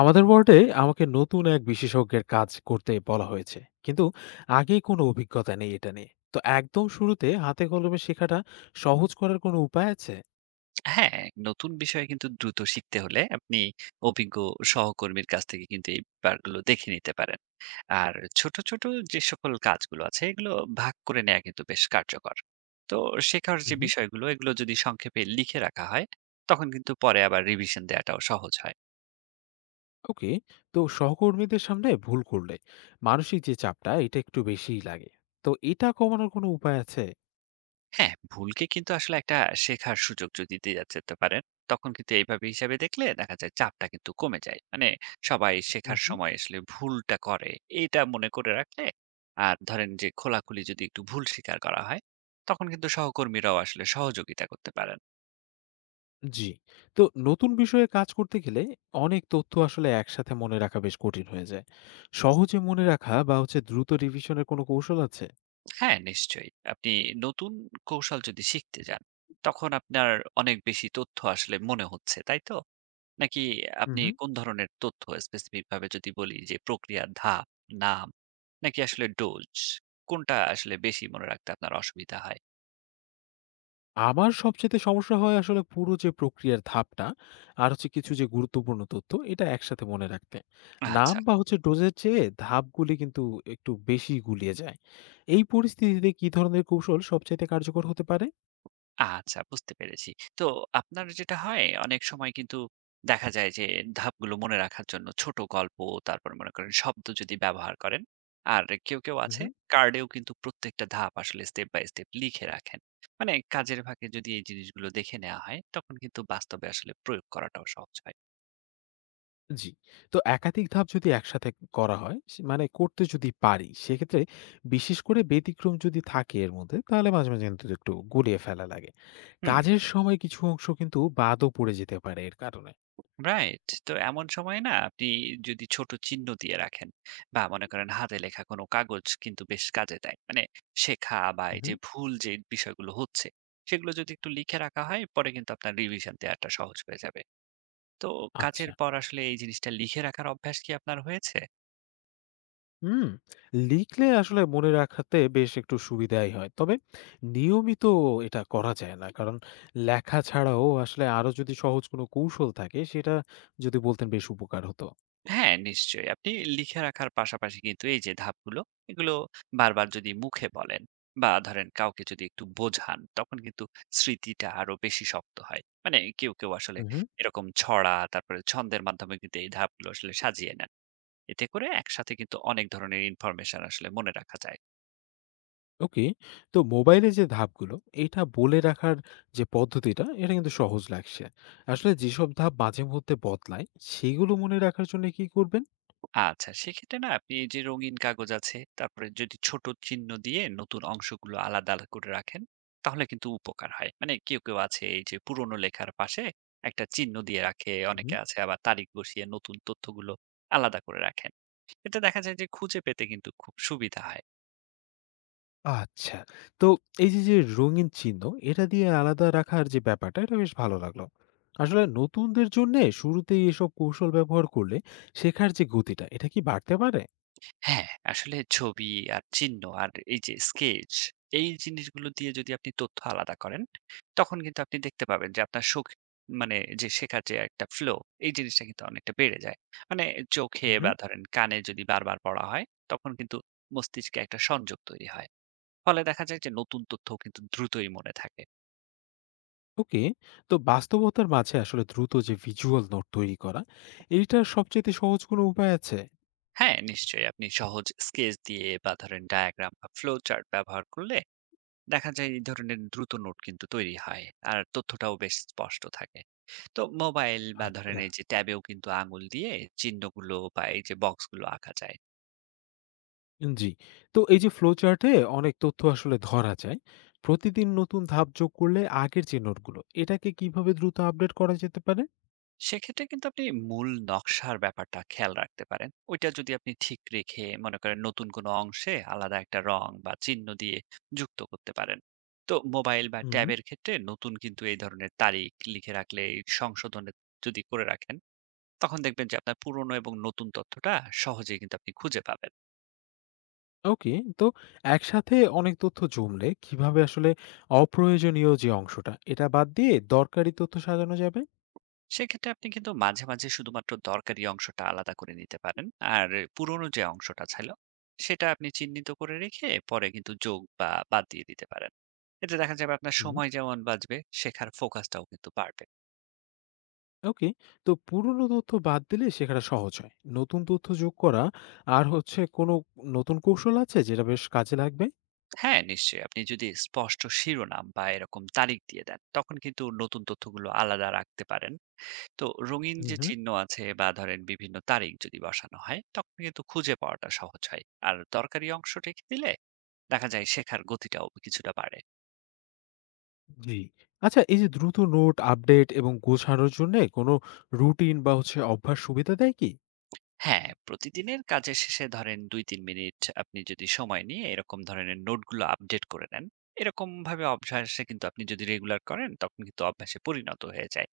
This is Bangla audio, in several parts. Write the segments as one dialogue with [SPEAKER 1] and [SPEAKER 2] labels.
[SPEAKER 1] আমাদের ওয়ার্ডে আমাকে নতুন এক বিশেষজ্ঞের কাজ করতে বলা হয়েছে, কিন্তু আগে কোনো অভিজ্ঞতা নেই। এটা নিয়ে তো একদম শুরুতে হাতে কলমে শেখাটা সহজ করার কোনো উপায় আছে?
[SPEAKER 2] হ্যাঁ, নতুন বিষয়ে কিন্তু দ্রুত শিখতে হলে আপনি অভিজ্ঞ সহকর্মীর কাছ থেকে কিন্তু এই ব্যাপারগুলো দেখে নিতে পারেন। আর ছোট, ছোট যে সকল কাজগুলো আছে এগুলো ভাগ করে নেয়া কিন্তু বেশ কার্যকর। তো শেখার যে
[SPEAKER 1] মহম।
[SPEAKER 2] বিষয়গুলো এগুলো যদি সংক্ষেপে লিখে রাখা হয়, তখন কিন্তু পরে আবার রিভিশন দেয়াটাও সহজ হয়।
[SPEAKER 1] ওকে, তো সহকর্মীদের সামনে ভুল করলে মানসিক যে চাপটা এটা একটু বেশিই লাগে, তো এটা কমানোর কোনো উপায় আছে?
[SPEAKER 2] হ্যাঁ, ভুলকে কিন্তু আসলে একটা শেখার সুযোগ যদি দেয়া যেতে পারে, তখন কিন্তু এইভাবে হিসাবে দেখলে দেখা যায় চাপটা কিন্তু কমে যায়। মানে সবাই শেখার
[SPEAKER 1] মহম।
[SPEAKER 2] সময় আসলে ভুলটা করে, এইটা মনে করে রাখলে আর ধরেন যে খোলাখুলি যদি একটু ভুল স্বীকার করা হয়, তখন কিন্তু সহকর্মীরাও আসলে সহযোগিতা করতে পারেন।
[SPEAKER 1] জি, তো নতুন বিষয়ে কাজ করতে গেলে অনেক তথ্য আসলে একসাথে মনে রাখা বেশ কঠিন হয়ে যায়। সহজে মনে রাখা বা হচ্ছে দ্রুত রিভিশনের কোনো কৌশল আছে?
[SPEAKER 2] হ্যাঁ, নিশ্চয়ই। আপনি নতুন কৌশল যদি শিখতে যান, তখন আপনার অনেক বেশি তথ্য আসলে মনে হচ্ছে, তাই তো? নাকি আপনি কোন ধরনের তথ্য স্পেসিফিক ভাবে যদি বলি যে প্রক্রিয়ার ধাপ, নাম নাকি আসলে ডোজ কোনটা আসলে বেশি মনে রাখতে আপনার অসুবিধা হয়?
[SPEAKER 1] আমার সবচাইতে সমস্যা হয় আসলে পুরো যে প্রক্রিয়ার ধাপটা আর হচ্ছে কিছু যে গুরুত্বপূর্ণ তথ্য, এটা একসাথে মনে রাখতে। নাম
[SPEAKER 2] আচ্ছা,
[SPEAKER 1] বা হচ্ছে ডোজের চেয়ে ধাপগুলি কিন্তু একটু বেশি গুলিয়ে যায়। এই পরিস্থিতিতে কি ধরনের কৌশল সবচাইতে কার্যকর হতে পারে?
[SPEAKER 2] আচ্ছা বুঝতে পেরেছি। তো আপনার যেটা হয় অনেক সময় কিন্তু দেখা যায় যে ধাপগুলো মনে রাখার জন্য ছোট গল্প তারপর মনে করেন শব্দ যদি ব্যবহার করেন আর কেউ, কেউ আছে
[SPEAKER 1] হুম।
[SPEAKER 2] কার্ডেও কিন্তু প্রত্যেকটা ধাপ আসলে স্টেপ বাই স্টেপ লিখে রাখেন। মানে কাজের ফাঁকে যদি এই জিনিসগুলো দেখে নেওয়া হয় তখন কিন্তু বাস্তবে আসলে প্রয়োগ করাটাও সহজ হয়।
[SPEAKER 1] জি। তো একাধিক ধাপ যদি একসাথে করা হয়, সে মানে করতে যদি পারি, সেক্ষেত্রে বিশেষ করে ব্যতিক্রম যদি থাকে এর মধ্যে, তাহলে মাঝে, মাঝে কিন্তু একটু গুলিয়ে ফেলা লাগে।
[SPEAKER 2] হুম।
[SPEAKER 1] কাজের সময় কিছু অংশ কিন্তু বাদও পড়ে যেতে পারে এর কারণে।
[SPEAKER 2] রাইট। তো এমন সময় না আপনি যদি ছোট চিহ্ন দিয়ে রাখেন বা মনে করেন হাতে লেখা কোনো কাগজ কিন্তু বেশ কাজে দেয়। মানে শেখা বা এই যে
[SPEAKER 1] হুম।
[SPEAKER 2] ভুল যে বিষয়গুলো হচ্ছে সেগুলো যদি একটু লিখে রাখা হয় পরে কিন্তু আপনার রিভিশন দেওয়াটা সহজ হয়ে যাবে। তো কাজের
[SPEAKER 1] আচ্ছা।
[SPEAKER 2] পর আসলে এই জিনিসটা লিখে রাখার অভ্যাস কি আপনার হয়েছে?
[SPEAKER 1] হুম, লিখলে আসলে মনে রাখাতে বেশ একটু সুবিধাই হয়। তবে নিয়মিত এটা করা যায় না। কারণ লেখা ছাড়াও আসলে আরো যদি সহজ কোনো কৌশল থাকে, সেটা যদি বলতেন বেশ উপকার হতো।
[SPEAKER 2] হ্যাঁ, নিশ্চয়ই। আপনি লিখে রাখার পাশাপাশি কিন্তু এই যে ধাপগুলো, এগুলো বারবার যদি মুখে বলেন বা ধরেন কাউকে যদি একটু বোঝান, তখন কিন্তু স্মৃতিটা আরো বেশি শক্ত হয়। মানে কেউ, কেউ আসলে
[SPEAKER 1] উহু,
[SPEAKER 2] এরকম ছড়া, তারপরে ছন্দের মাধ্যমে কিন্তু এই ধাপগুলো আসলে সাজিয়ে নেন। এতে করে একসাথে কিন্তু অনেক ধরনের ইনফরমেশন আসলে মনে রাখা যায়।
[SPEAKER 1] ওকে। তো মোবাইলে যে ধাপগুলো এটা বলে রাখার যে পদ্ধতিটা, এটা কিন্তু সহজ লাগছে। আসলে যেসব ধাপ মাঝে মধ্যে বদলায় সেগুলো মনে রাখার জন্য কি করবেন?
[SPEAKER 2] আচ্ছা, সেক্ষেত্রে না আপনি এই যে রঙিন কাগজ আছে, তারপরে যদি ছোট চিহ্ন দিয়ে নতুন অংশগুলো আলাদা করে রাখেন, তাহলে কিন্তু উপকার হয়। মানে কেউ, কেউ আছে এই যে পুরোনো লেখার পাশে একটা চিহ্ন দিয়ে রাখে, অনেকে আছে আবার তারিখ বসিয়ে নতুন তথ্যগুলো আলাদা করে রাখেন। এটা দেখা যায় যে খুঁজে পেতে কিন্তু খুব সুবিধা হয়।
[SPEAKER 1] আচ্ছা। তো এই যে রঙিন চিহ্ন এটা দিয়ে আলাদা রাখার যে ব্যাপারটা, এটা বেশ ভালো লাগলো। আসলে নতুনদের জন্যে শুরুতেই এসব কৌশল ব্যবহার করলে শেখার যে গতিটা এটা কি বাড়তে পারে?
[SPEAKER 2] হ্যাঁ, আসলে ছবি আর চিহ্ন আর এই যে স্কেচ এই জিনিসগুলো দিয়ে যদি আপনি তথ্য আলাদা করেন, তখন কিন্তু আপনি দেখতে পাবেন যে আপনার সুখ মানে যে শেখার যে একটা ফ্লো এই জিনিসটা কিন্তু অনেকটা বেড়ে যায়। মানে চোখে
[SPEAKER 1] উহু।
[SPEAKER 2] বা ধরেন কানে যদি বারবার পড়া হয়, তখন কিন্তু মস্তিষ্কে একটা সংযোগ তৈরি হয়। ফলে দেখা যায় যে নতুন তথ্যও কিন্তু দ্রুতই মনে থাকে।
[SPEAKER 1] ওকে। তো বাস্তবতার মাঝে আসলে দ্রুত যে ভিজুয়াল নোট তৈরি করা, এইটার সবচাইতে সহজ কোনো উপায় আছে?
[SPEAKER 2] হ্যাঁ, নিশ্চয়ই আপনি সহজ স্কেচ দিয়ে বা ধরেন ডায়াগ্রাম বা ফ্লো চার্ট ব্যবহার করলে দেখা যায় এই ধরনের দ্রুত নোট কিন্তু তৈরি হয় আর তথ্যটাও বেশ স্পষ্ট থাকে তো মোবাইল বা ধরেন
[SPEAKER 1] আচ্ছা।
[SPEAKER 2] এই যে ট্যাবেও কিন্তু আঙুল দিয়ে চিহ্নগুলো বা এই যে বক্সগুলো আঁকা যায়।
[SPEAKER 1] জি। তো এই যে ফ্লো চার্টে অনেক তথ্য আসলে ধরা যায়। প্রতিদিন নতুন ধাপ যোগ করলে আগের যে নোটগুলো, এটাকে কিভাবে দ্রুত আপডেট করা যেতে পারে?
[SPEAKER 2] সেক্ষেত্রে কিন্তু আপনি মূল নকশার ব্যাপারটা খেয়াল রাখতে পারেন, ওইটা যদি আপনি ঠিক রেখে মনে করেন নতুন কোনো অংশে আলাদা একটা রং বা চিহ্ন দিয়ে যুক্ত করতে পারেন। তো মোবাইল বা
[SPEAKER 1] হুম।
[SPEAKER 2] ট্যাবের ক্ষেত্রে নতুন কিন্তু এই ধরনের তারিখ লিখে রাখলে এই সংশোধনের যদি করে রাখেন তখন দেখবেন যে আপনার পুরনো এবং নতুন তথ্যটা সহজেই কিন্তু আপনি খুঁজে পাবেন।
[SPEAKER 1] ওকে। তো একসাথে অনেক তথ্য জমলে কিভাবে আসলে অপ্রয়োজনীয় যে অংশটা এটা বাদ দিয়ে দরকারি তথ্য সাজানো যাবে?
[SPEAKER 2] সেক্ষেত্রে আপনি কিন্তু মাঝে, মাঝে শুধুমাত্র দরকারি অংশটা আলাদা করে নিতে পারেন। আর পুরনো যে অংশটা ছিল, সেটা আপনি চিহ্নিত করে রেখে পরে কিন্তু যোগ বা বাদ দিয়ে দিতে পারেন। এতে দেখা যাবে আপনার
[SPEAKER 1] হুম।
[SPEAKER 2] সময় যেমন বাঁচবে, শেখার ফোকাসটাও কিন্তু বাড়বে।
[SPEAKER 1] ওকে। তো পুরনো তথ্য বাদ দিলে শেখাটা সহজ হয়। নতুন তথ্য যোগ করা আর হচ্ছে কোনো নতুন কৌশল আছে যেটা বেশ কাজে লাগবে?
[SPEAKER 2] হ্যাঁ, নিশ্চয়ই আপনি যদি স্পষ্ট শিরোনাম বা এরকম তারিখ দিয়ে দেন, তখন কিন্তু নতুন তথ্যগুলো আলাদা রাখতে পারেন। তো রঙিন
[SPEAKER 1] হুম,
[SPEAKER 2] যে
[SPEAKER 1] হুম।
[SPEAKER 2] চিহ্ন আছে বা ধরেন বিভিন্ন তারিখ যদি বসানো হয়, তখন কিন্তু খুঁজে পাওয়াটা সহজ হয়। আর দরকারি অংশ রেখে দিলে দেখা যায় শেখার গতিটাও কিছুটা বাড়ে।
[SPEAKER 1] জি। আচ্ছা, এই যে দ্রুত নোট আপডেট এবং গোছানোর জন্য কোনো রুটিন বা হচ্ছে অভ্যাস সুবিধা দেয় কি?
[SPEAKER 2] হ্যাঁ, প্রতিদিনের কাজের শেষে ধরেন ২-৩ মিনিট আপনি যদি সময় নিয়ে এরকম ধরনের নোটগুলো আপডেট করে নেন, এরকম ভাবে অভ্যাসে কিন্তু আপনি যদি রেগুলার করেন তখন কিন্তু অভ্যাসে পরিণত হয়ে যায়।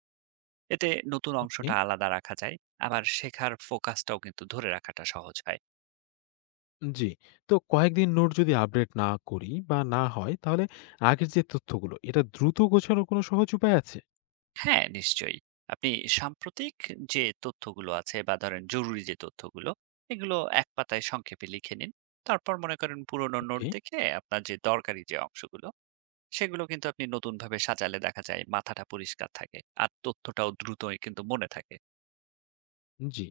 [SPEAKER 2] এতে নতুন
[SPEAKER 1] ওকে।
[SPEAKER 2] অংশটা আলাদা রাখা যায়, আবার শেখার ফোকাসটাও কিন্তু ধরে রাখাটা সহজ হয়।
[SPEAKER 1] জি। তো কয়েকদিন নোট যদি আপডেট না করি বা না হয়, তাহলে আগের যে তথ্যগুলো এটা দ্রুত গোছানোর কোনো সহজ উপায় আছে?
[SPEAKER 2] হ্যাঁ, নিশ্চয়ই। আপনি সাম্প্রতিক যে তথ্যগুলো আছে বা ধরেন জরুরি যে তথ্যগুলো, এগুলো এক পাতায় সংক্ষেপে লিখে নিন। তারপর মনে করেন পুরোনো নোট
[SPEAKER 1] ওকে।
[SPEAKER 2] দেখে আপনার যে দরকারি যে অংশগুলো সেগুলো কিন্তু আপনি নতুনভাবে সাজালে দেখা যায় মাথাটা পরিষ্কার থাকে আর তথ্যটাও দ্রুতই কিন্তু মনে থাকে।
[SPEAKER 1] জি।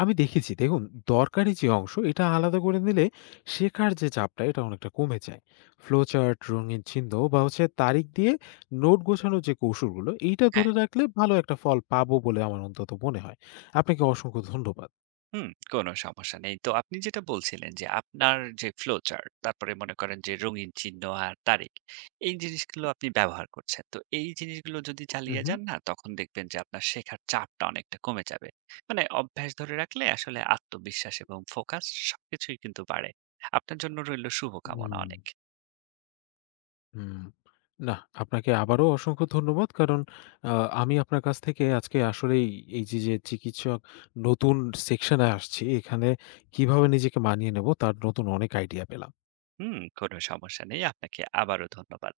[SPEAKER 1] আমি দেখেছি, দেখুন, দরকারি যে অংশ এটা আলাদা করে নিলে শেখার যে চাপটা এটা অনেকটা কমে যায়। ফ্লো চার্ট, রঙিন চিহ্ন বা হচ্ছে তারিখ দিয়ে নোট গোছানোর যে কৌশলগুলো, এইটা
[SPEAKER 2] হ্যাঁ।
[SPEAKER 1] ধরে রাখলে ভালো একটা ফল পাবো বলে আমার অন্তত মনে হয়। আপনাকে অসংখ্য ধন্যবাদ।
[SPEAKER 2] হুম। কোনো সমস্যা নেই, তো আপনি যেটা বলছিলেন যে আপনার যে ফ্লো চার্ট তারপরে মনে করেন যে রঙিন চিহ্ন আর তারিখ এই জিনিসগুলো আপনি ব্যবহার করছেন, তো এই জিনিসগুলো যদি
[SPEAKER 1] হুম,
[SPEAKER 2] চালিয়ে
[SPEAKER 1] হুম,
[SPEAKER 2] যান না তখন দেখবেন যে আপনার শেখার চাপটা অনেকটা কমে যাবে। মানে অভ্যাস ধরে রাখলে আসলে আত্মবিশ্বাস এবং ফোকাস সবকিছুই কিন্তু বাড়ে। আপনার জন্য রইল শুভকামনা
[SPEAKER 1] হুম।
[SPEAKER 2] অনেক।
[SPEAKER 1] হুম। নাহ, আপনাকে আবারও অসংখ্য ধন্যবাদ। কারণ আ আমি আপনার কাছ থেকে আজকে আসলেই এই যে, চিকিৎসক নতুন সেকশন এ আসছি, এখানে কিভাবে নিজেকে মানিয়ে নেব তার নতুন অনেক আইডিয়া পেলাম।
[SPEAKER 2] হুম। কোনো সমস্যা নেই, আপনাকে আবারও ধন্যবাদ।